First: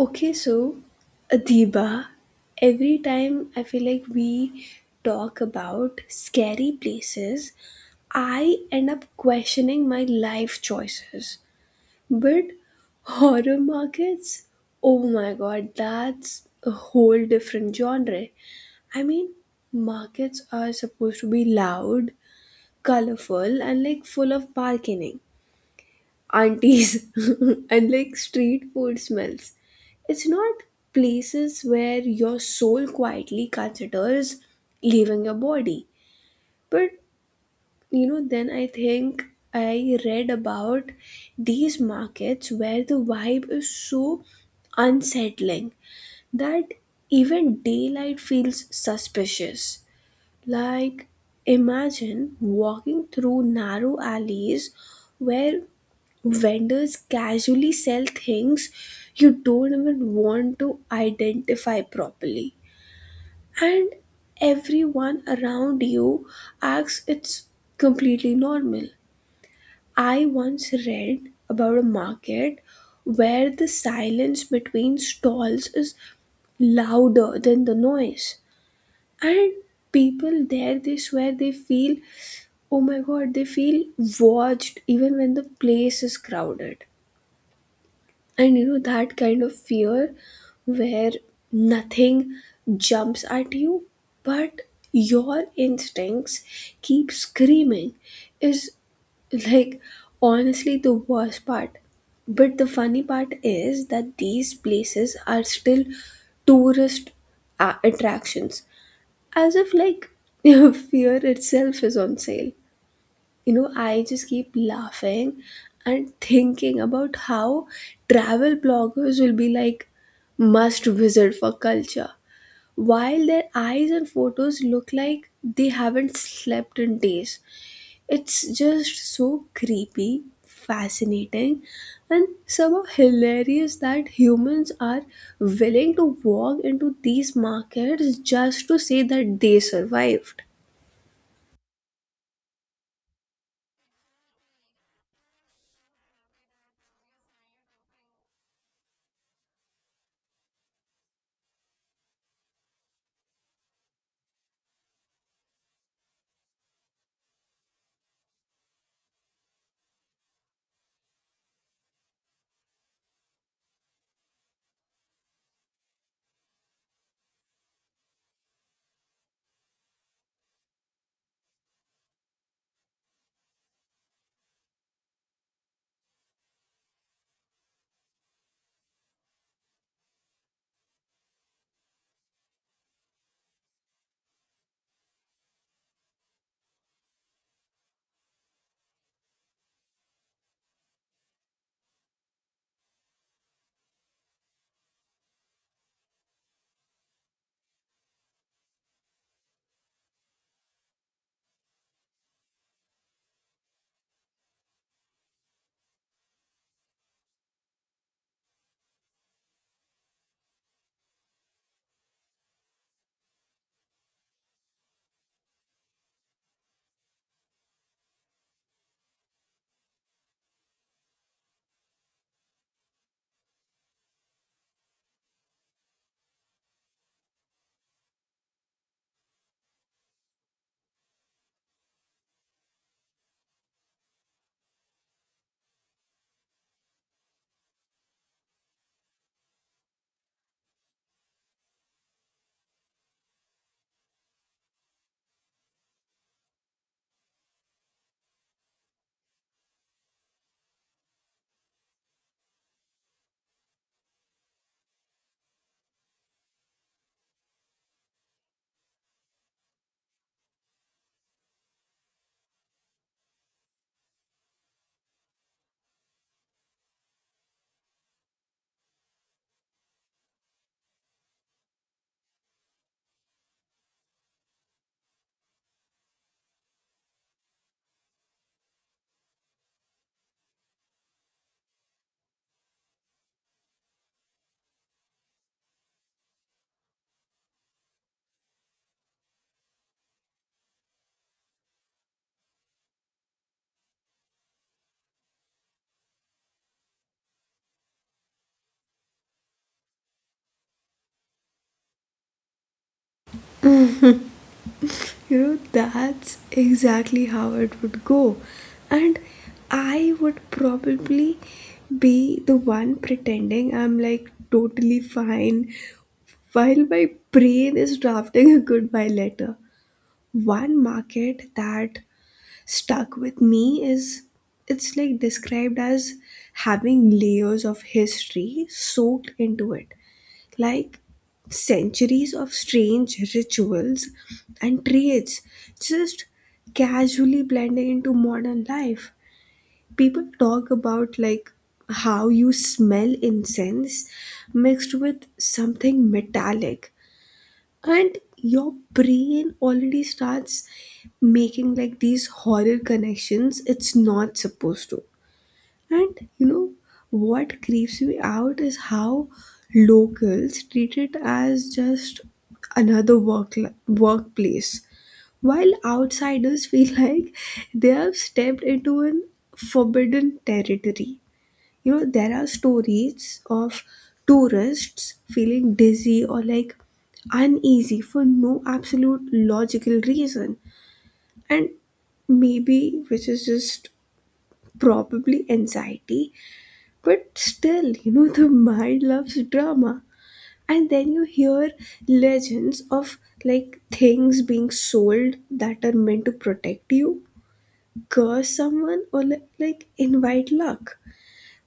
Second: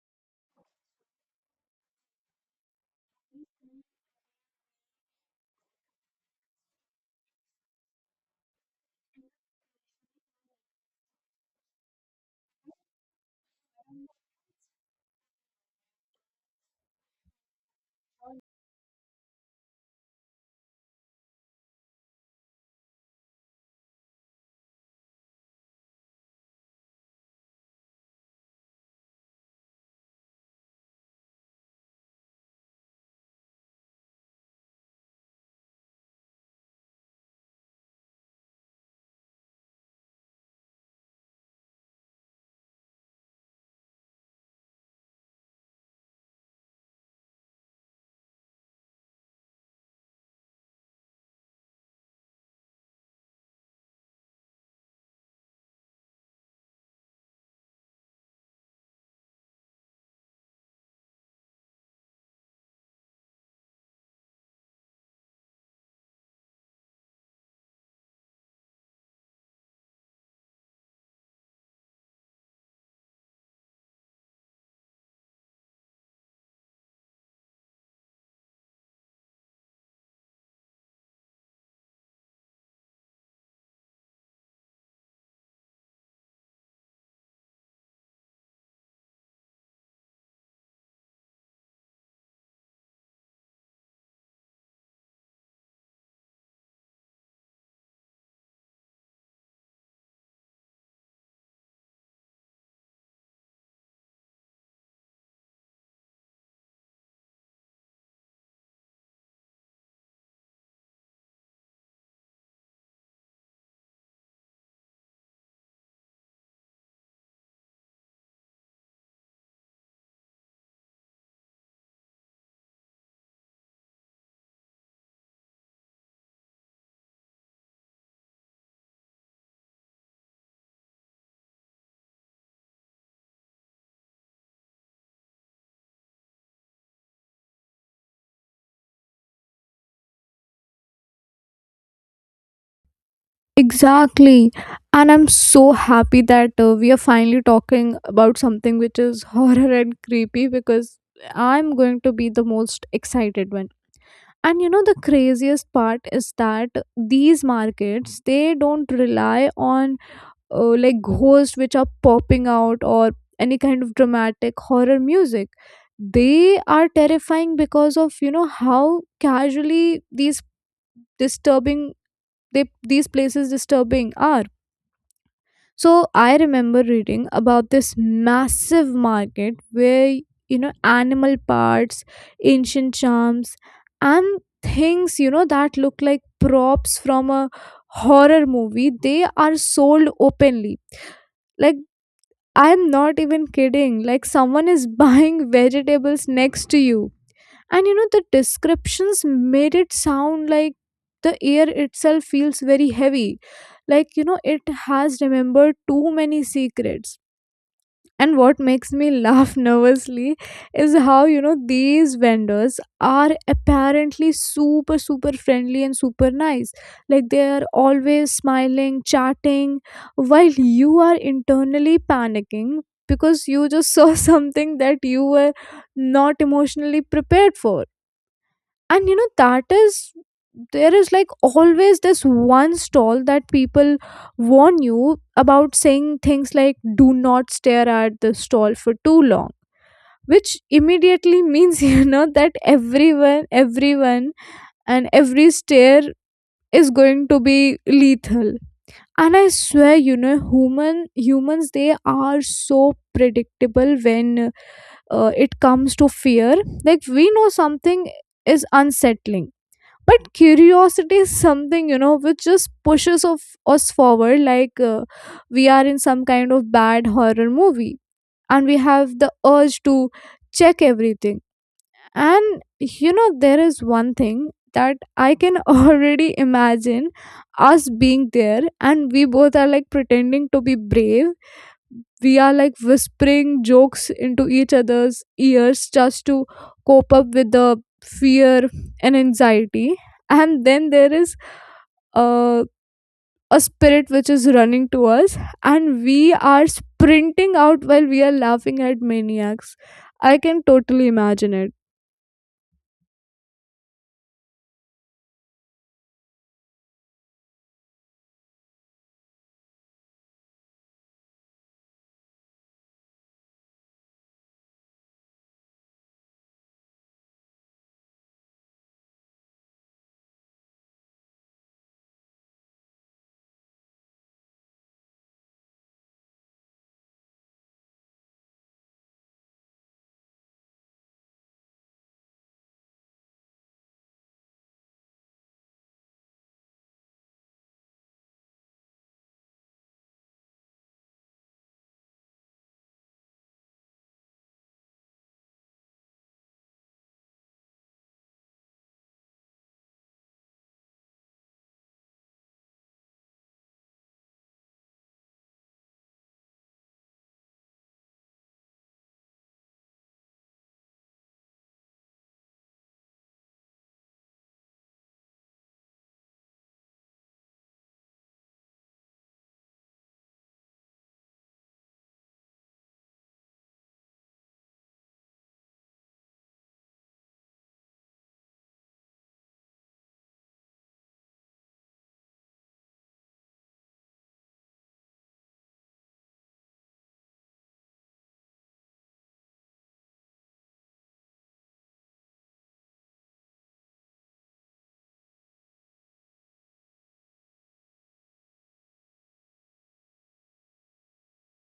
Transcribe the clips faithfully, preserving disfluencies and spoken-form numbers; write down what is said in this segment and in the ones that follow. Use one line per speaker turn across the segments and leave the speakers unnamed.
Okay, so Adiba, every time I feel like we talk about scary places, I end up questioning my life choices. But horror markets, oh my god, that's a whole different genre. I mean, markets are supposed to be loud, colorful, and like full of bargaining aunties and like street food smells. It's not places where your soul quietly considers leaving your body. But you know, then I think I read about these markets where the vibe is so unsettling that even daylight feels suspicious. Like, imagine walking through narrow alleys where vendors casually sell things you don't even want to identify properly and everyone around you acts it's completely normal. I once read about a market where the silence between stalls is louder than the noise, and people there, they swear they feel, oh my god, they feel watched even when the place is crowded. And you know that kind of fear where nothing jumps at you, but your instincts keep screaming is like honestly the worst part. But the funny part is that these places are still tourist a- attractions, as if like fear itself is on sale. You know i just keep laughing and thinking about how travel bloggers will be like must visit for culture, while their eyes and photos look like they haven't slept in days. It's just so creepy, fascinating, and somehow hilarious that humans are willing to walk into these markets just to say that they survived.
Exactly. And I'm so happy that uh, we are finally talking about something which is horror and creepy, because I'm going to be the most excited one. And you know, the craziest part is that these markets, they don't rely on uh, like ghosts which are popping out or any kind of dramatic horror music. They are terrifying because of, you know, how casually these disturbing they these places disturbing are. So I remember reading about this massive market where, you know, animal parts, ancient charms, and things, you know, that look like props from a horror movie, they are sold openly. Like, I'm not even kidding. Like, someone is buying vegetables next to you, and, you know, the descriptions made it sound like the air itself feels very heavy, like, you know, it has remembered too many secrets. And what makes me laugh nervously is how, you know, these vendors are apparently super super friendly and super nice, like they are always smiling, chatting, while you are internally panicking because you just saw something that you were not emotionally prepared for. And, you know, that is there is like always this one stall that people warn you about, saying things like, do not stare at the stall for too long, which immediately means, you know, that everyone everyone and every stare is going to be lethal. And I swear, you know, human humans, they are so predictable when uh, it comes to fear. Like, we know something is unsettling, but curiosity is something, you know, which just pushes of us forward, like uh, we are in some kind of bad horror movie, and we have the urge to check everything. And, you know, there is one thing that I can already imagine, us being there, and we both are like pretending to be brave, we are like whispering jokes into each other's ears just to cope up with the fear and anxiety. And then there is uh, a spirit which is running to us, and we are sprinting out while we are laughing at maniacs. I can totally imagine it.
You know, that's exactly how it would go. And I would probably be the one pretending I'm like totally fine while my brain is drafting a goodbye letter. One market that stuck with me is, it's like described as having layers of history soaked into it, like centuries of strange rituals and trades just casually blending into modern life. People talk about like how you smell incense mixed with something metallic and your brain already starts making like these horror connections it's not supposed to. And you know what creeps me out is how locals treat it as just another work workplace, while outsiders feel like they have stepped into an forbidden territory. You know there are stories of tourists feeling dizzy or like uneasy for no absolute logical reason, and maybe which is just probably anxiety, but still, you know, the mind loves drama. And then you hear legends of like things being sold that are meant to protect you, curse someone, or li- like invite luck.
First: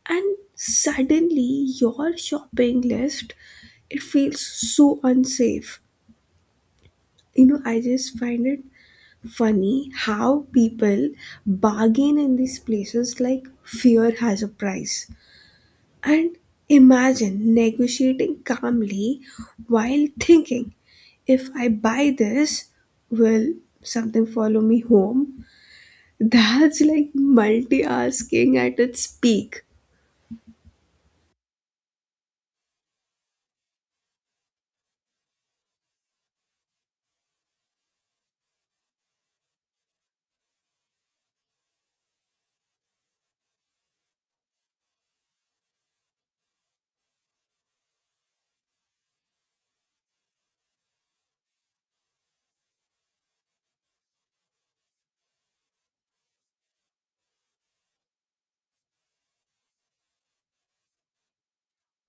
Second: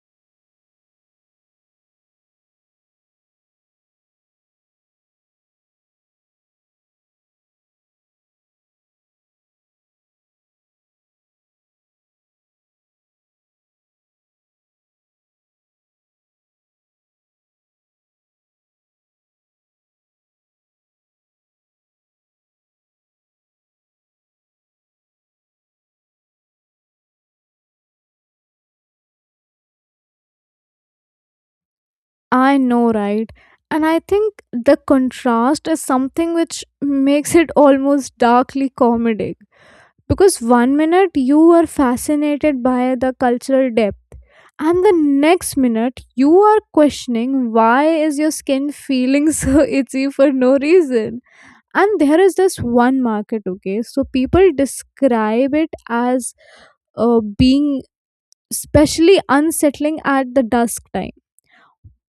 And suddenly, your shopping list, it feels so unsafe. You know, I just find it funny how people bargain in these places like fear has a price. And imagine negotiating calmly while thinking, if I buy this, will something follow me home? That's like multitasking at its peak.
I know, right? And I think the contrast is something which makes it almost darkly comedic, because one minute you are fascinated by the cultural depth, and the next minute you are questioning why is your skin feeling so itchy for no reason. And there is this one market, okay, so people describe it as uh, being especially unsettling at the dusk time,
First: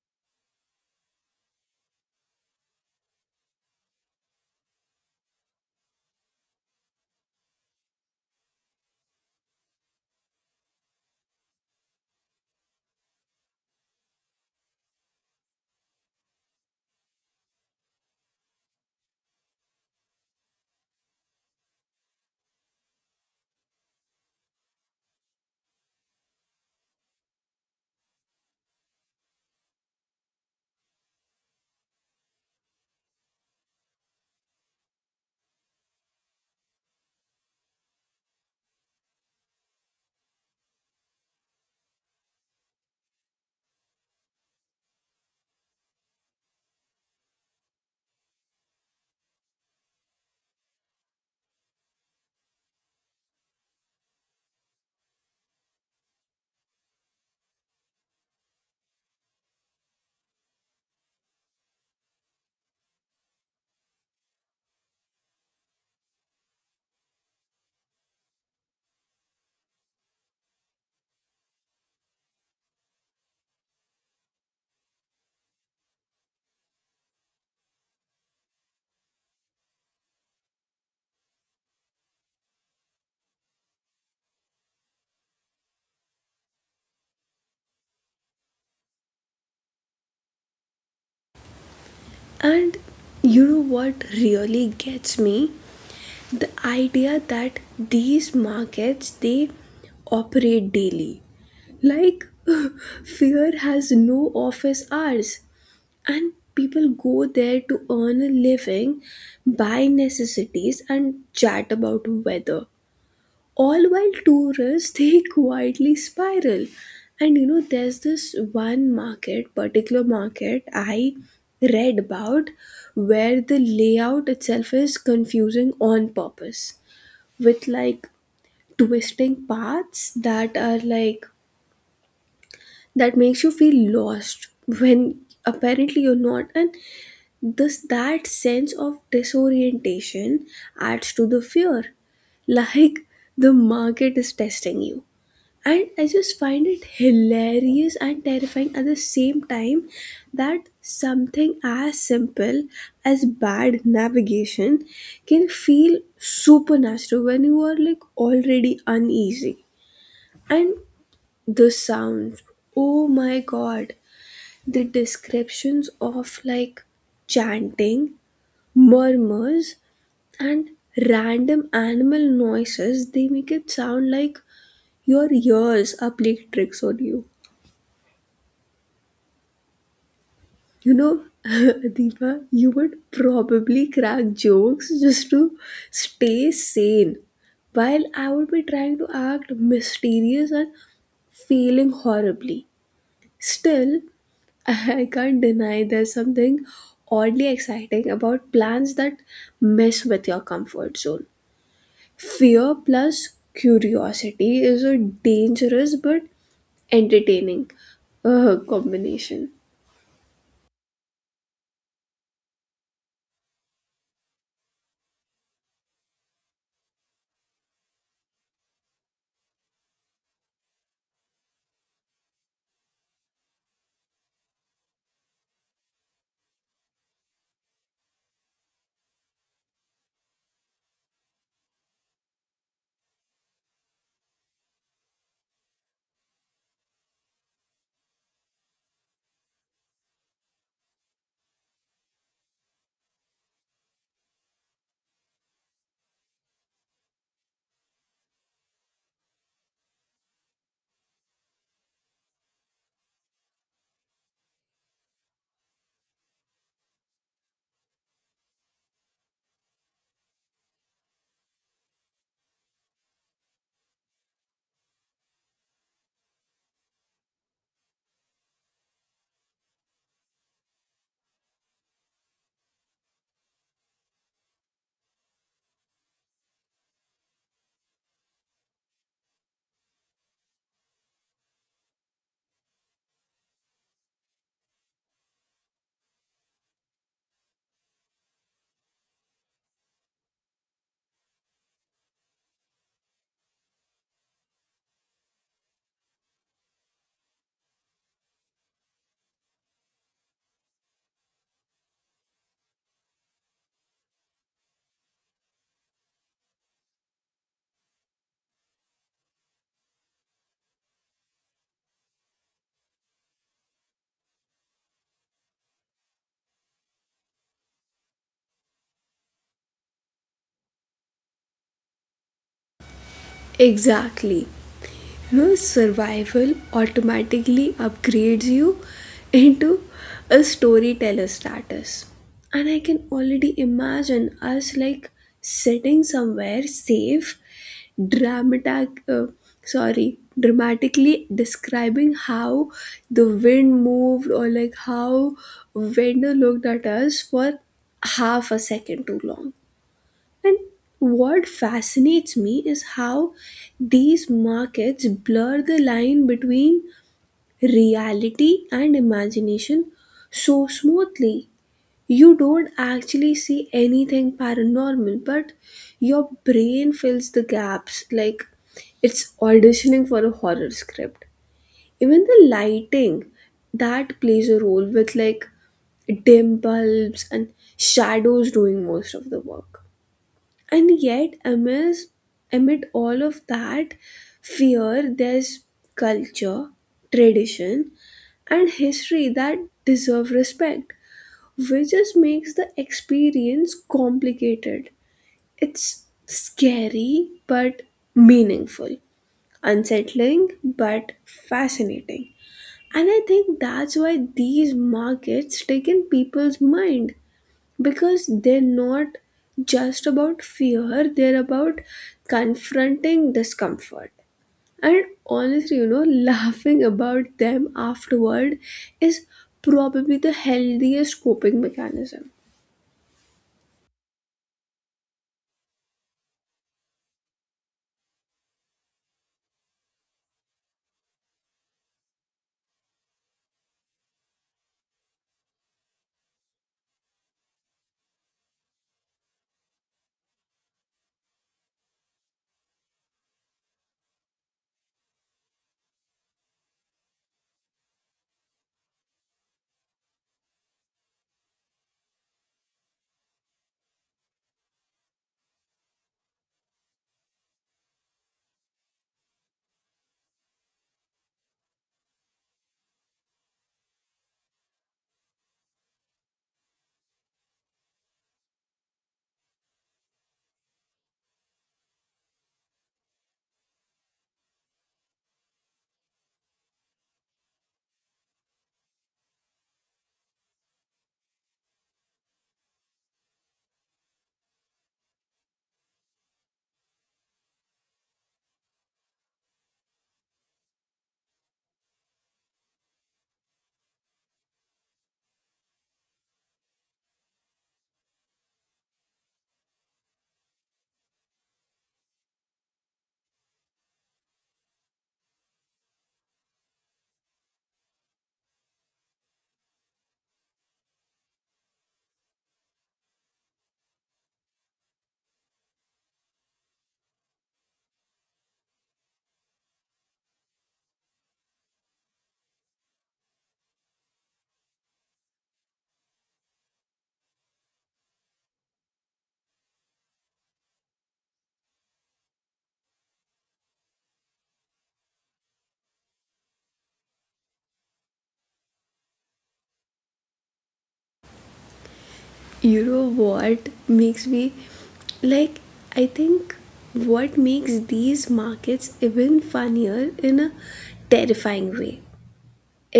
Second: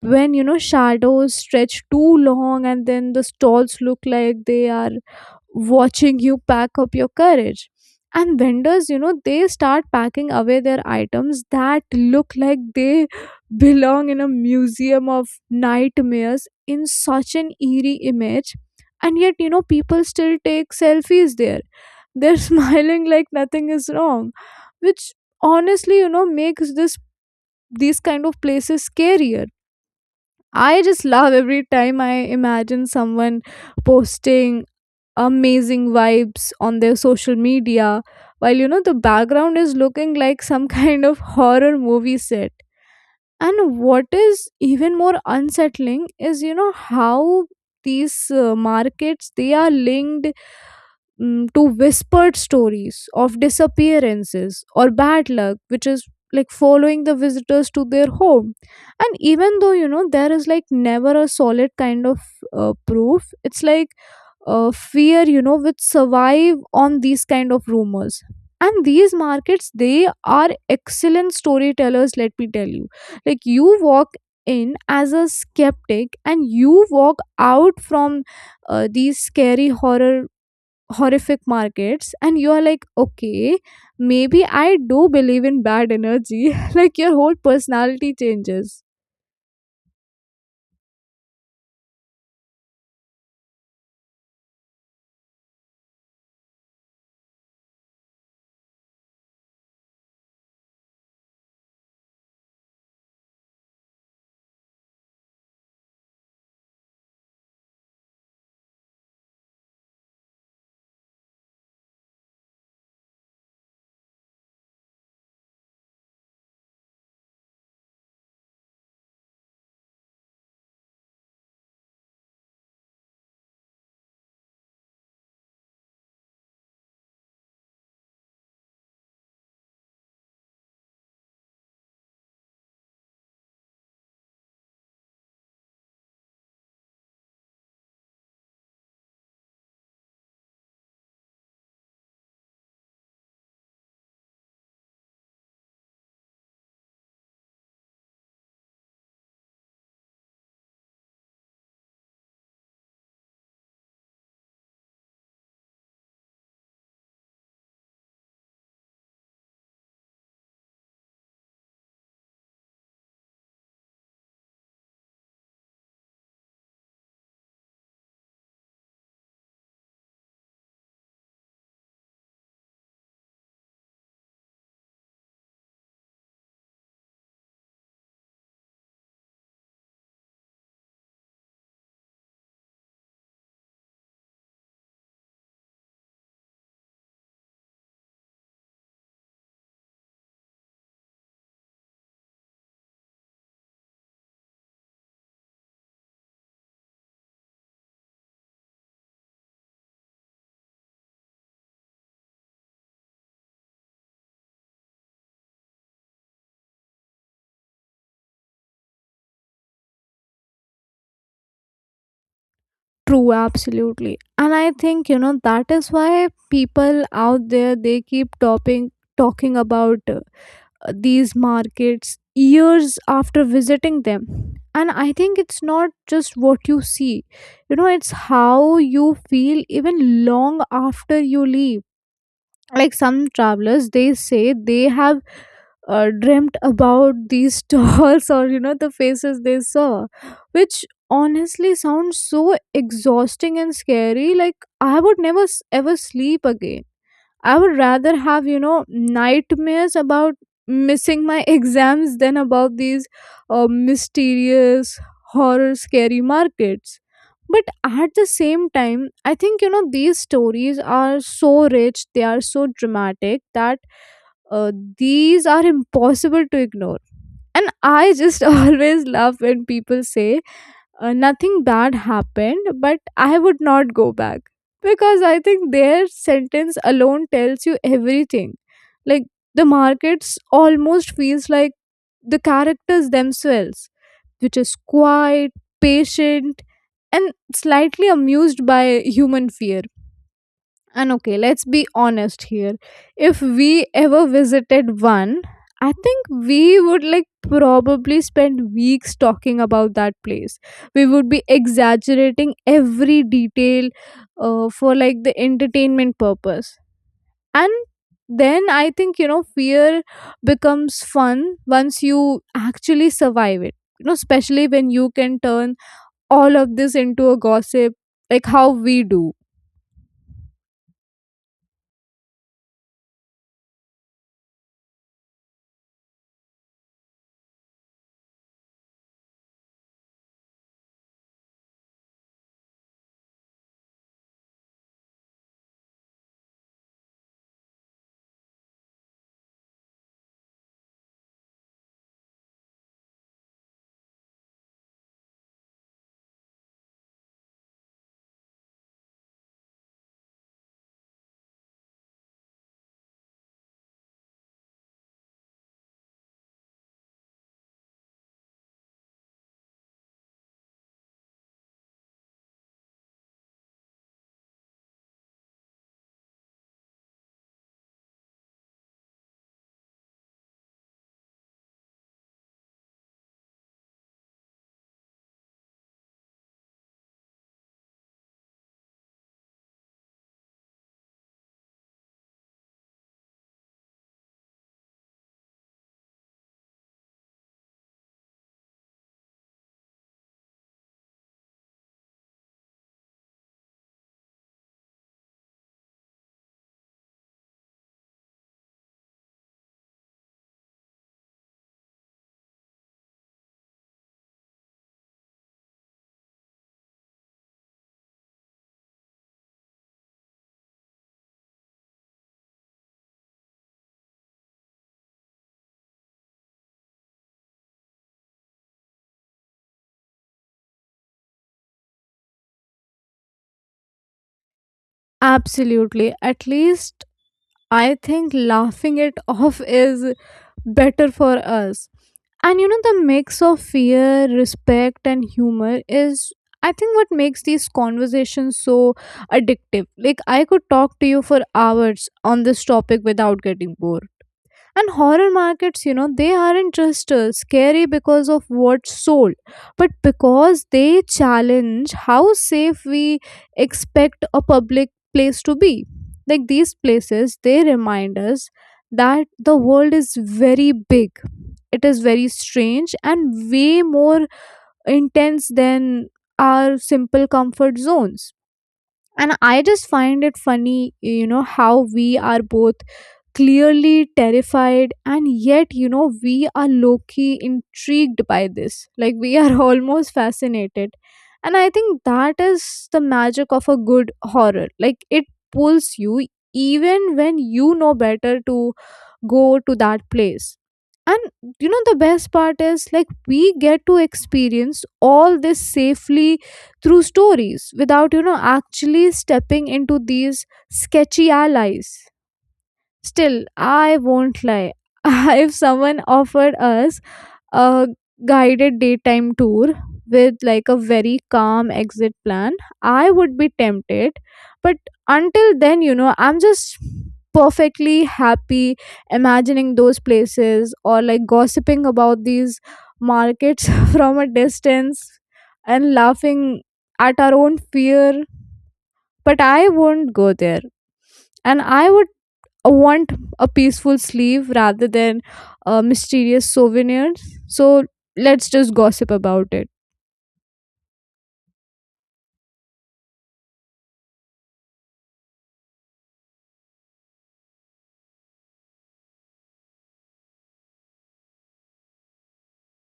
when, you know, shadows stretch too long, and then the stalls look like they are watching you pack up your courage. And vendors, you know, they start packing away their items that look like they belong in a museum of nightmares, in such an eerie image. And yet, you know, people still take selfies there. They're smiling like nothing is wrong, which honestly, you know, makes this these kind of places scarier. I just love every time I imagine someone posting amazing vibes on their social media while, you know, the background is looking like some kind of horror movie set. And what is even more unsettling is, you know, how these uh, markets, they are linked mm, to whispered stories of disappearances or bad luck, which is like following the visitors to their home. And even though, you know, there is like never a solid kind of uh, proof, it's like uh, fear, you know, which survive on these kind of rumors. And these markets, they are excellent storytellers, let me tell you. Like, you walk in as a skeptic, and you walk out from uh, these scary horror horrific markets, and you are like, okay, maybe I do believe in bad energy, like your whole personality changes.
And you know what really gets me? The idea that these markets they operate daily. Like fear has no office hours. And people go there to earn a living, buy necessities, and chat about weather, all while tourists they quietly spiral. And you know, there's this one market, particular market I read about where the layout itself is confusing on purpose, with like twisting paths that are like that makes you feel lost when apparently you're not. And thus, that sense of disorientation adds to the fear, like the market is testing you. And I just find it hilarious and terrifying at the same time that something as simple as bad navigation can feel supernatural when you are like already uneasy. And the sounds, oh my god, the descriptions of like chanting, murmurs, and random animal noises, they make it sound like your ears are playing tricks on you. You know, Deepa, you would probably crack jokes just to stay sane while I would be trying to act mysterious and failing horribly. Still, I can't deny there's something oddly exciting about plans that mess with your comfort zone. Fear plus curiosity is a dangerous but entertaining uh, combination.
True, absolutely. And I think, you know, that is why people out there, they keep topping talking about uh, these markets years after visiting them. And I think it's not just what you see. You know, it's how you feel even long after you leave. Like, some travelers, they say they have uh, dreamt about these dolls or, you know, the faces they saw, which honestly sounds so exhausting and scary. Like, I would never s- ever sleep again. I would rather have, you know, nightmares about missing my exams than about these uh, mysterious, horror, scary markets. But at the same time, I think, you know, these stories are so rich, they are so dramatic, that uh, these are impossible to ignore. And I just always love when people say, uh, nothing bad happened, but I would not go back, because I think their sentence alone tells you everything. Like, the markets almost feels like the characters themselves, which is quiet, patient, and slightly amused by human fear. And okay, let's be honest here. If we ever visited one, I think we would like probably spend weeks talking about that place. We would be exaggerating every detail uh, for like the entertainment purpose. And then I think, you know, fear becomes fun once you actually survive it. You know, especially when you can turn all of this into a gossip, like how we do.
Exactly. You know, survival automatically upgrades you into a storyteller status. And I can already imagine us like sitting somewhere safe, dramatic, uh, sorry, dramatically describing how the wind moved or like how vendor looked at us for half a second too long. And what fascinates me is how these markets blur the line between reality and imagination so smoothly. You don't actually see anything paranormal, but your brain fills the gaps like it's auditioning for a horror script. Even the lighting, that plays a role, with like dim bulbs and shadows doing most of the work. And yet amidst, amid all of that fear, there's culture, tradition, and history that deserve respect, which just makes the experience complicated. It's scary but meaningful, unsettling but fascinating. And I think that's why these markets stick in people's mind, because they're not just about fear, they're about confronting discomfort and honestly, you know, laughing about them afterward is probably the healthiest coping mechanism.
Absolutely. At least I think laughing it off is better for us. And you know, the mix of fear, respect, and humor is, I think, what makes these conversations so addictive. Like, I could talk to you for hours on this topic without getting bored. And horror markets, you know, they aren't just uh, scary because of what's sold, but because they challenge how safe we expect a public place to be. Like these places, they remind us that the world is very big, it is very strange, and way more intense than our simple comfort zones. And I just find it funny, you know, how we are both clearly terrified, and yet, you know, we are low-key intrigued by this, like we are almost fascinated. And I think that is the magic of a good horror, like it pulls you even when you know better to go to that place. And you know, the best part is, like, we get to experience all this safely through stories, without, you know, actually stepping into these sketchy allies. Still, I won't lie. If someone offered us a guided daytime tour with like a very calm exit plan, I would be tempted. But until then, you know, I'm just perfectly happy imagining those places, or like gossiping about these markets from a distance and laughing at our own fear. But I won't go there, and i would I want a peaceful sleeve rather than uh, mysterious souvenirs. So let's just gossip about it.
You know what makes me like, I think what makes these markets even funnier in a terrifying way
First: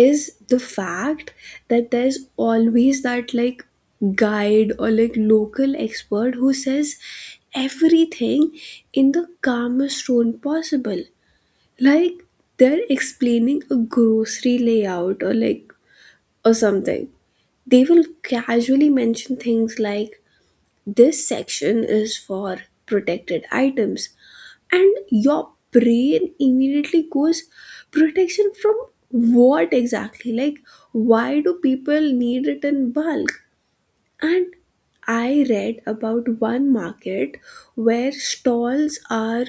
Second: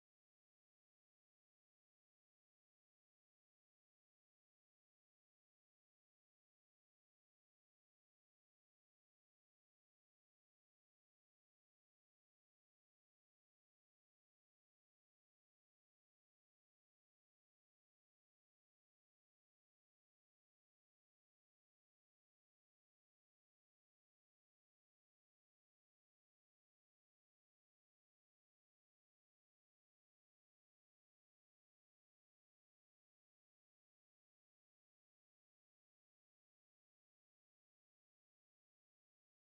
is the fact that there's always that like guide or like local expert who says everything in the calmest tone possible. Like they're explaining a grocery layout or like or something. They will casually mention things like this section is for protected items, and your brain immediately goes, protection from what exactly? Like why do people need it in bulk? And I read about one market where stalls are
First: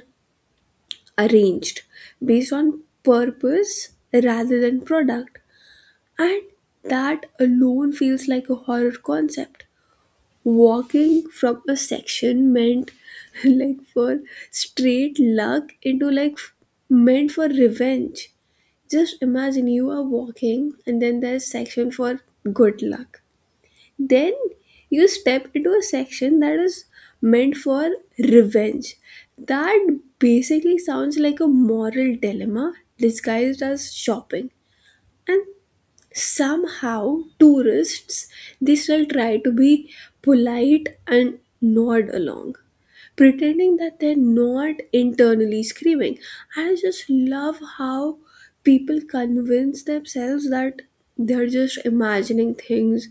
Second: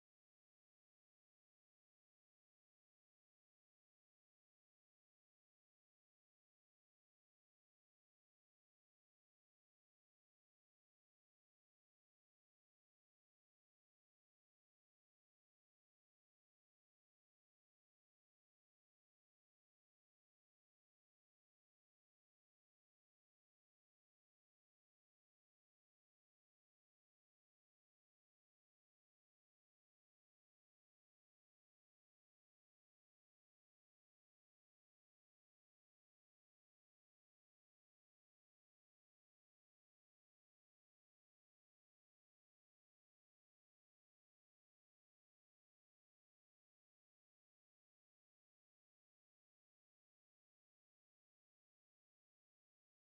arranged based on purpose rather than product, and that alone feels like a horror concept. Walking from a section meant like for straight luck into like f- meant for revenge. Just imagine you are walking and then there's section for good luck, then you step into a section that is meant for revenge. That basically sounds like a moral dilemma disguised as shopping. And somehow tourists they still try to be polite and nod along, pretending that they're not internally screaming. I just love how people convince themselves that they're just imagining things,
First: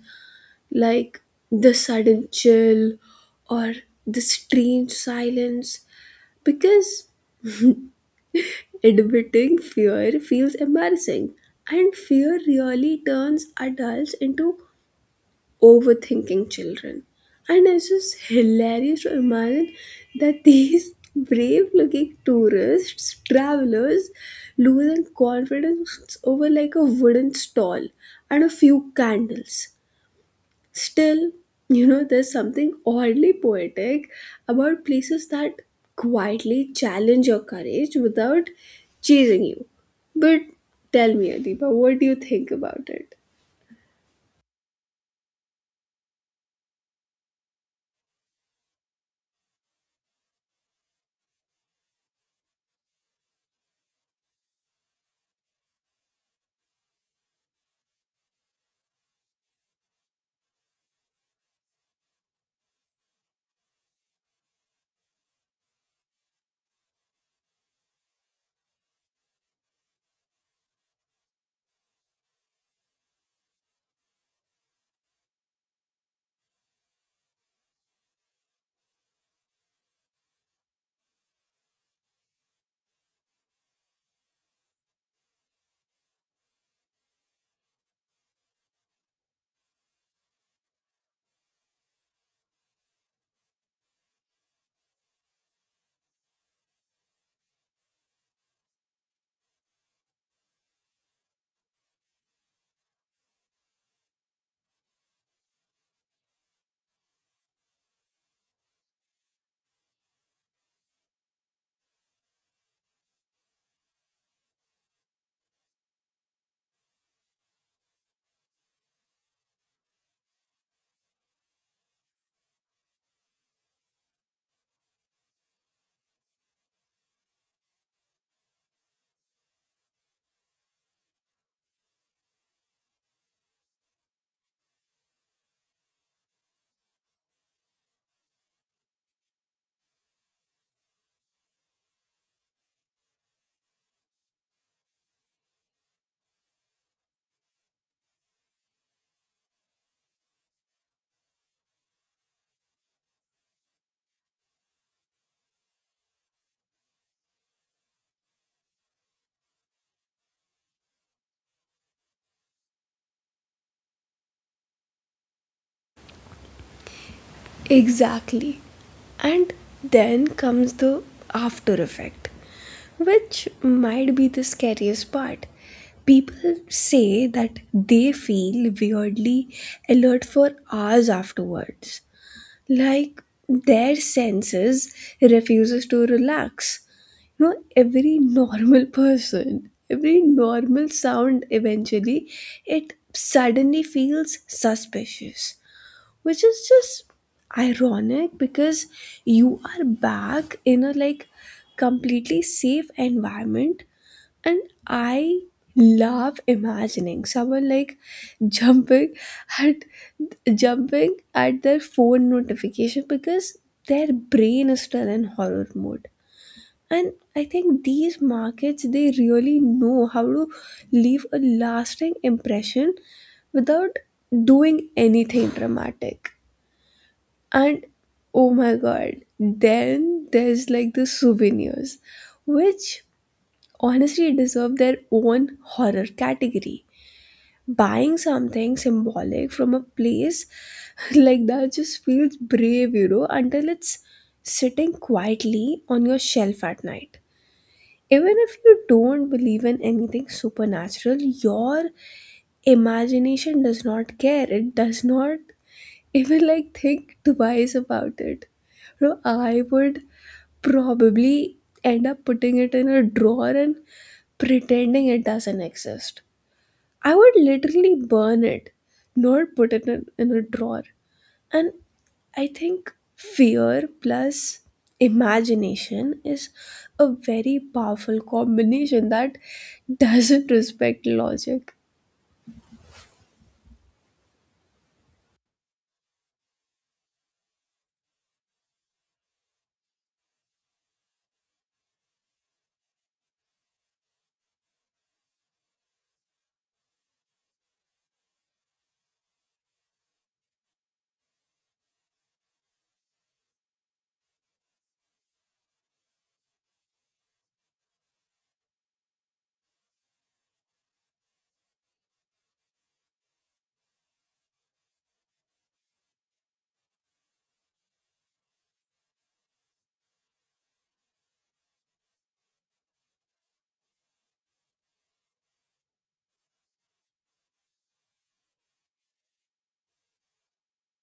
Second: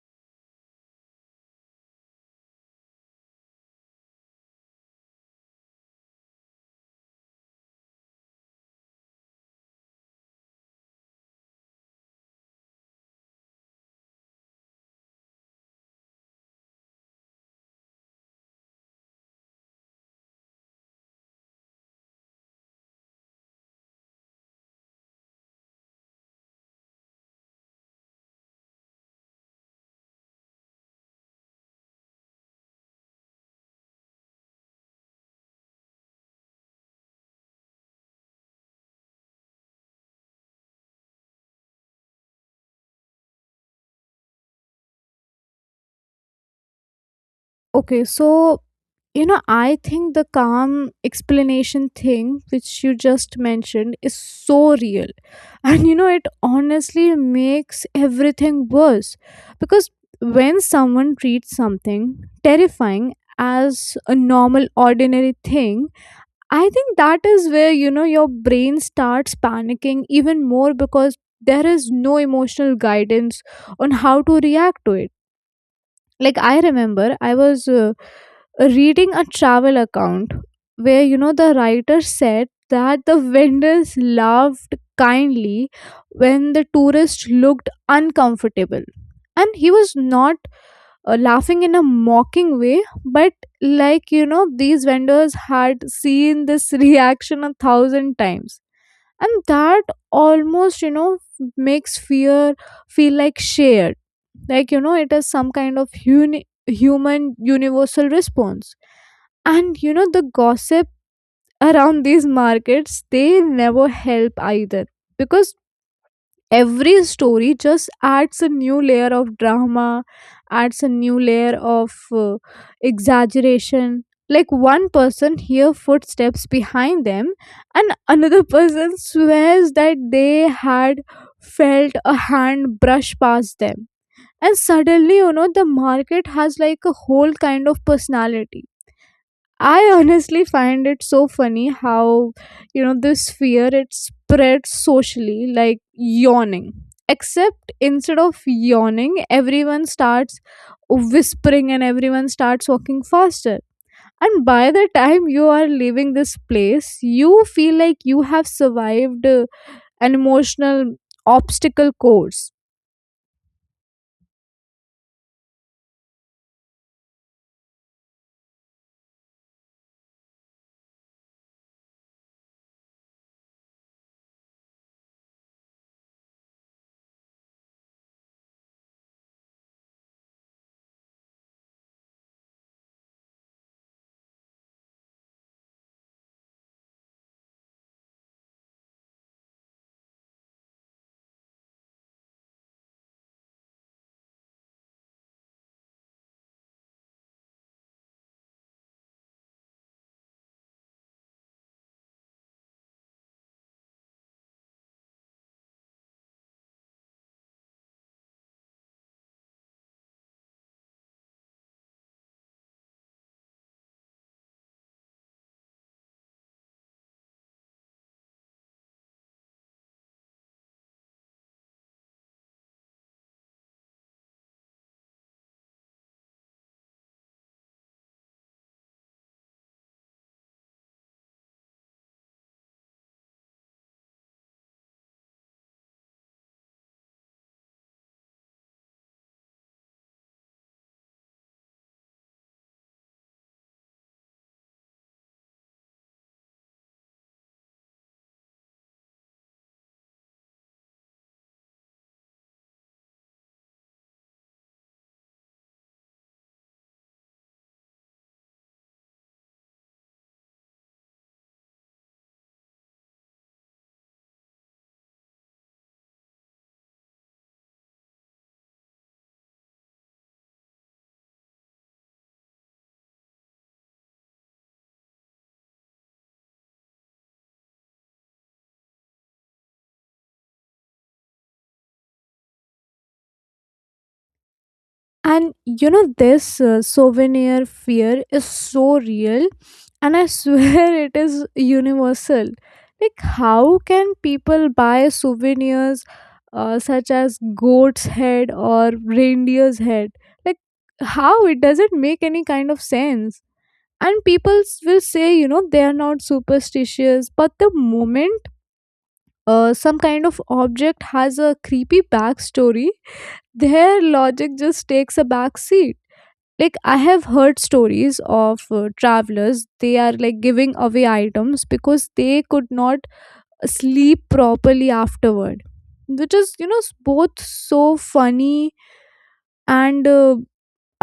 like the sudden chill or the strange silence, because admitting fear feels embarrassing. And fear really turns adults into overthinking children. And it's just hilarious to imagine that these brave looking tourists, travelers, losing confidence over like a wooden stall and a few candles. Still, you know, there's something oddly poetic about places that quietly challenge your courage without chasing you. But tell me, Adiba, what do you think about it?
Okay, so, you know, I think the calm explanation thing which you just mentioned is so real. And you know, it honestly makes everything worse, because when someone treats something terrifying as a normal, ordinary thing, I think that is where, you know, your brain starts panicking even more, because there is no emotional guidance on how to react to it. Like, I remember I was uh, reading a travel account where, you know, the writer said that the vendors laughed kindly when the tourist looked uncomfortable. And he was not uh, laughing in a mocking way, but, like, you know, these vendors had seen this reaction a thousand times, and that almost, you know, f- makes fear feel like shared. Like, you know, it is some kind of uni- human universal response. And you know, the gossip around these markets, they never help either, because every story just adds a new layer of drama, adds a new layer of uh, exaggeration. Like, one person hear footsteps behind them, and another person swears that they had felt a hand brush past them, and suddenly, you know, the market has like a whole kind of personality. I honestly find it so funny how, you know, this fear, it spreads socially like yawning. Except instead of yawning, everyone starts whispering and everyone starts walking faster. And by the time you are leaving this place, you feel like you have survived uh, an emotional obstacle course.
Exactly. And then comes the after effect, which might be the scariest part. People say that they feel weirdly alert for hours afterwards, like their senses refuses to relax. You know, every normal person, every normal sound eventually, it suddenly feels suspicious, which is just ironic because you are back in a like completely safe environment. And I love imagining someone like jumping at jumping at their phone notification because their brain is still in horror mode. And I think these markets they really know how to leave a lasting impression without doing anything dramatic. And oh my god, then there's like the souvenirs, which honestly deserve their own horror category. Buying something symbolic from a place like that just feels brave, you know, until it's sitting quietly on your shelf at night. Even if you don't believe in anything supernatural, your imagination does not care. It does not even like think twice about it. You know, I would probably end up putting it in a drawer and pretending it doesn't exist. I would literally burn it, not put it in, in a drawer. And I think fear plus imagination is a very powerful combination that doesn't respect logic.
And you know, this uh, souvenir fear is so real, and I swear it is universal. Like, how can people buy souvenirs uh, such as goat's head or reindeer's head? Like, how it doesn't make any kind of sense. And people s- will say, you know, they are not superstitious, but the moment uh, some kind of object has a creepy backstory, their logic just takes a backseat. Like, I have heard stories of uh, travelers, they are like giving away items because they could not sleep properly afterward, which is, you know, s- both so funny and uh,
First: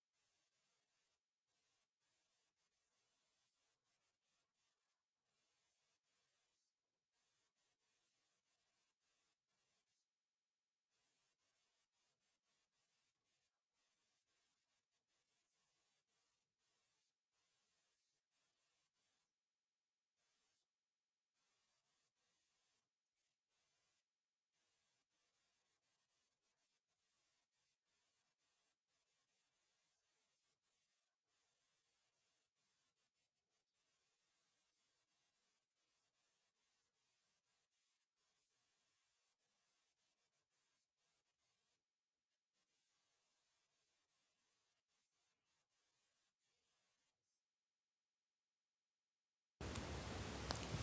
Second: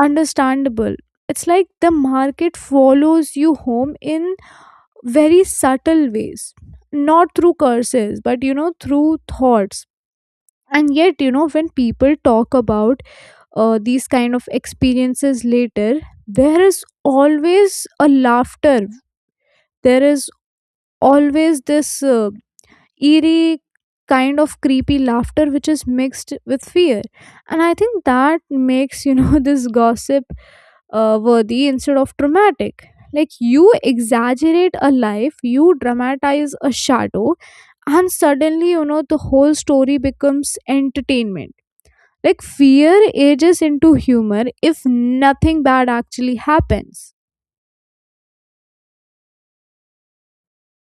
understandable. It's like the market follows you home in very subtle ways, not through curses but, you know, through thoughts. And yet, you know, when people talk about uh, these kind of experiences later, there is always a laughter, there is always this uh, eerie kind of creepy laughter which is mixed with fear. And I think that makes, you know, this gossip uh, worthy instead of traumatic. Like, you exaggerate a life, you dramatize a shadow, and suddenly, you know, the whole story becomes entertainment. Like, fear ages into humor if nothing bad actually happens.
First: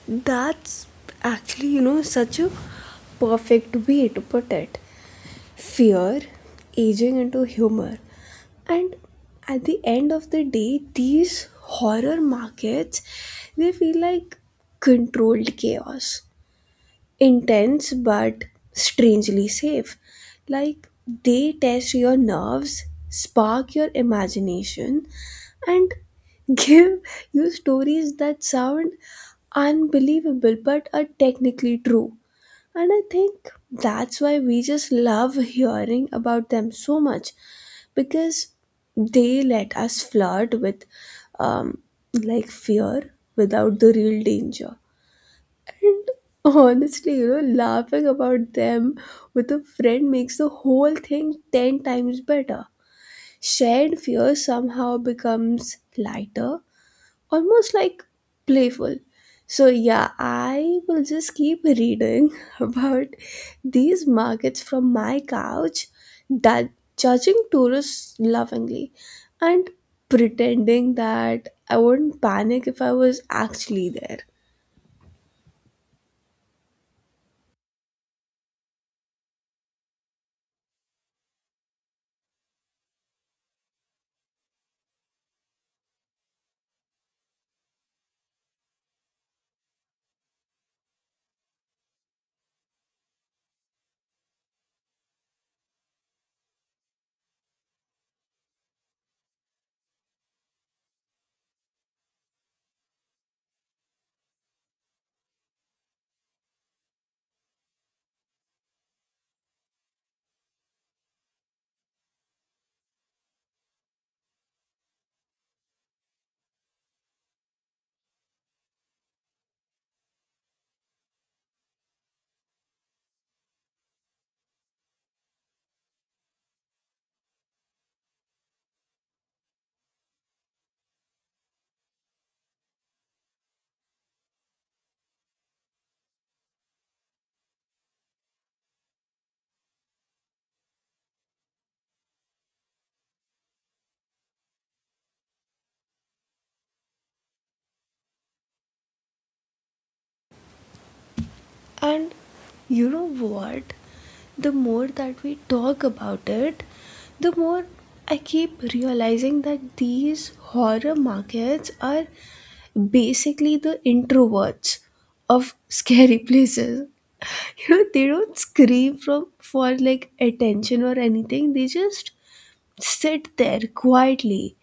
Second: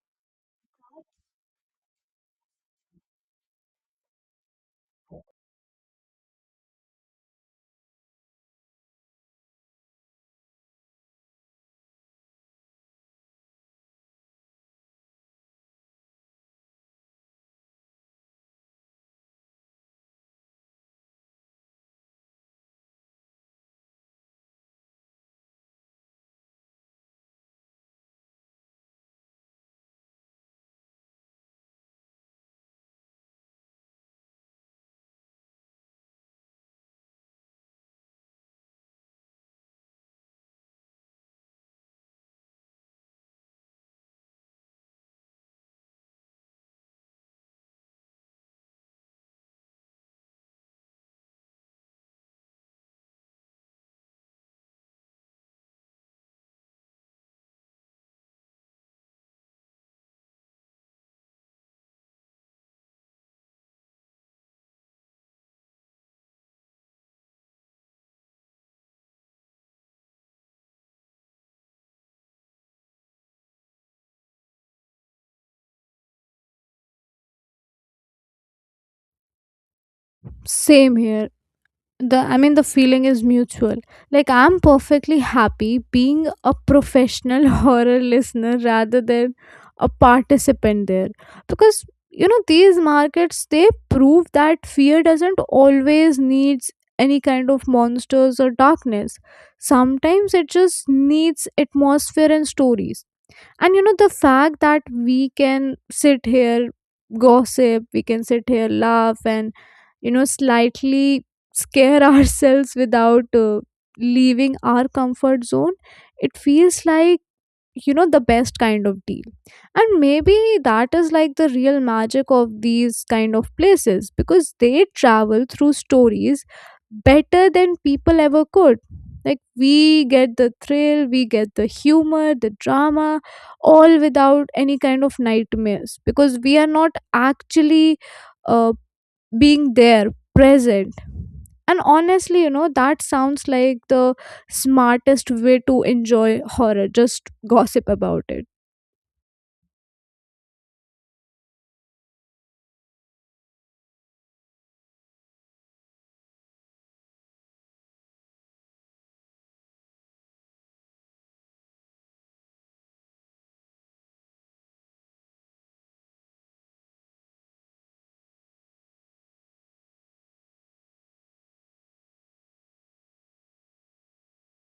That's actually, you know, such a perfect way to put it. Fear aging into humor. And at the end of the day, these horror markets they feel like controlled chaos, intense but strangely safe. Like they test your nerves, spark your imagination, and give you stories that sound unbelievable but are technically true. And I think that's why we just love hearing about them so much, because they let us flirt with um, like fear without the real danger. And honestly, you know, laughing about them with a friend makes the whole thing ten times better. Shared fear somehow becomes lighter, almost like playful. So, yeah, I will just keep reading about these markets from my couch, that judging tourists lovingly and pretending that I wouldn't panic if I was actually there.
Same here. The I mean the feeling is mutual. Like, I'm perfectly happy being a professional horror listener rather than a participant there. Because, you know, these markets, they prove that fear doesn't always needs any kind of monsters or darkness. Sometimes it just needs atmosphere and stories. And you know, the fact that we can sit here, gossip, we can sit here, laugh, and, you know, slightly scare ourselves without uh, leaving our comfort zone, it feels like, you know, the best kind of deal. And maybe that is like the real magic of these kind of places, because they travel through stories better than people ever could. Like, we get the thrill, we get the humor, the drama, all without any kind of nightmares, because we are not actually uh, being there present. And honestly, you know, that sounds like the smartest way to enjoy horror, just gossip about it.
And you know what? The more that we talk about it, the more I keep realizing that these horror markets are basically the introverts of scary places. You know, they don't scream from for like attention or anything. They just sit there quietly,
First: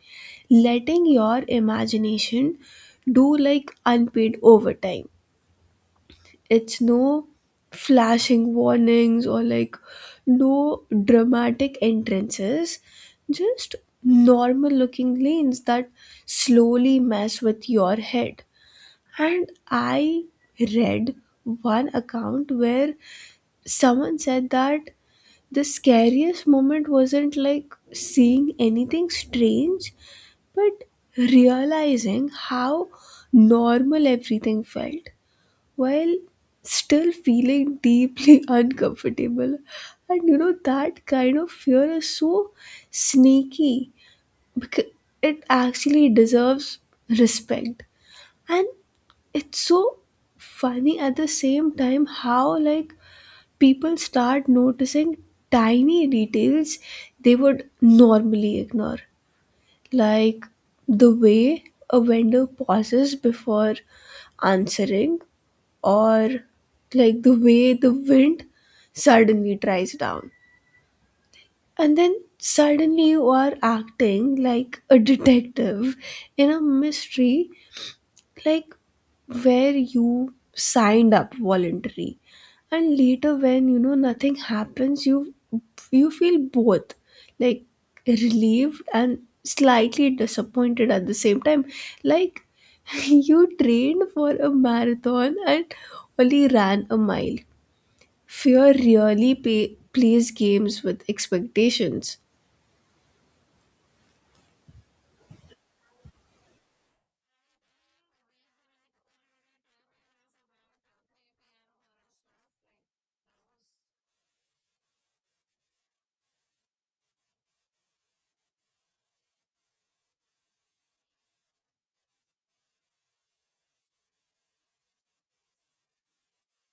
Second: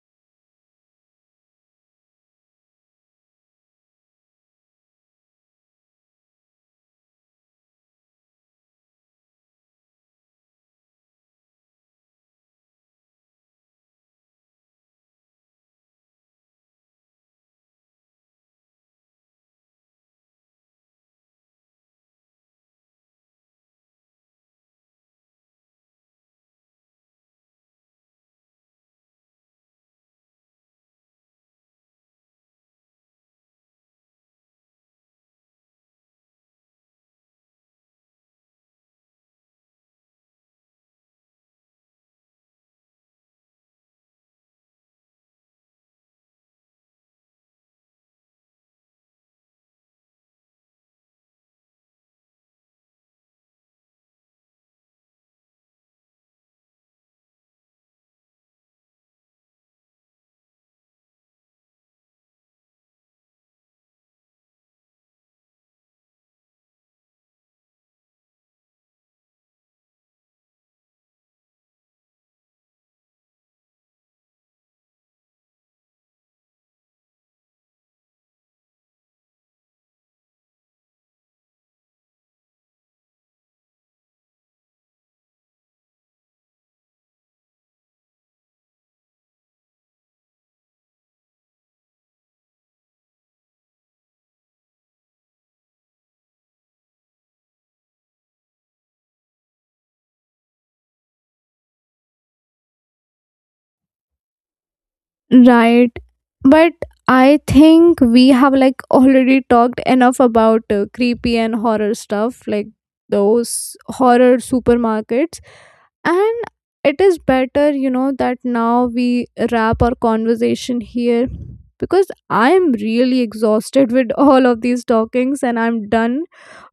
letting your imagination do like unpaid overtime. It's no flashing warnings or like no dramatic entrances, just normal looking lanes that slowly mess with your head. And I read one account where someone said that the scariest moment wasn't like seeing anything strange, but realizing how normal everything felt while still feeling deeply uncomfortable. And you know, that kind of fear is so sneaky because it actually deserves respect. And it's so funny at the same time how, like, people start noticing tiny details they would normally ignore, like the way a vendor pauses before answering or like the way the wind suddenly dries down. And then suddenly you are acting like a detective in a mystery, like where you signed up voluntary. And later when you know nothing happens, you you feel both like relieved and slightly disappointed at the same time. Like you trained for a marathon and only ran a mile. Fear really pay, plays games with expectations.
Right, but I think we have like already talked enough about uh, creepy and horror stuff, like those horror supermarkets. And it is better, you know, that now we wrap our conversation here, because I am really exhausted with all of these talkings, and I'm done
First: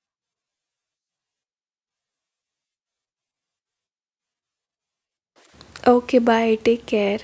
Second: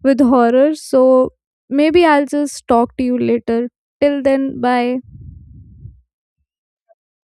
with horror. So maybe I'll just talk to you later. Till then, bye.
Okay, bye. Take care.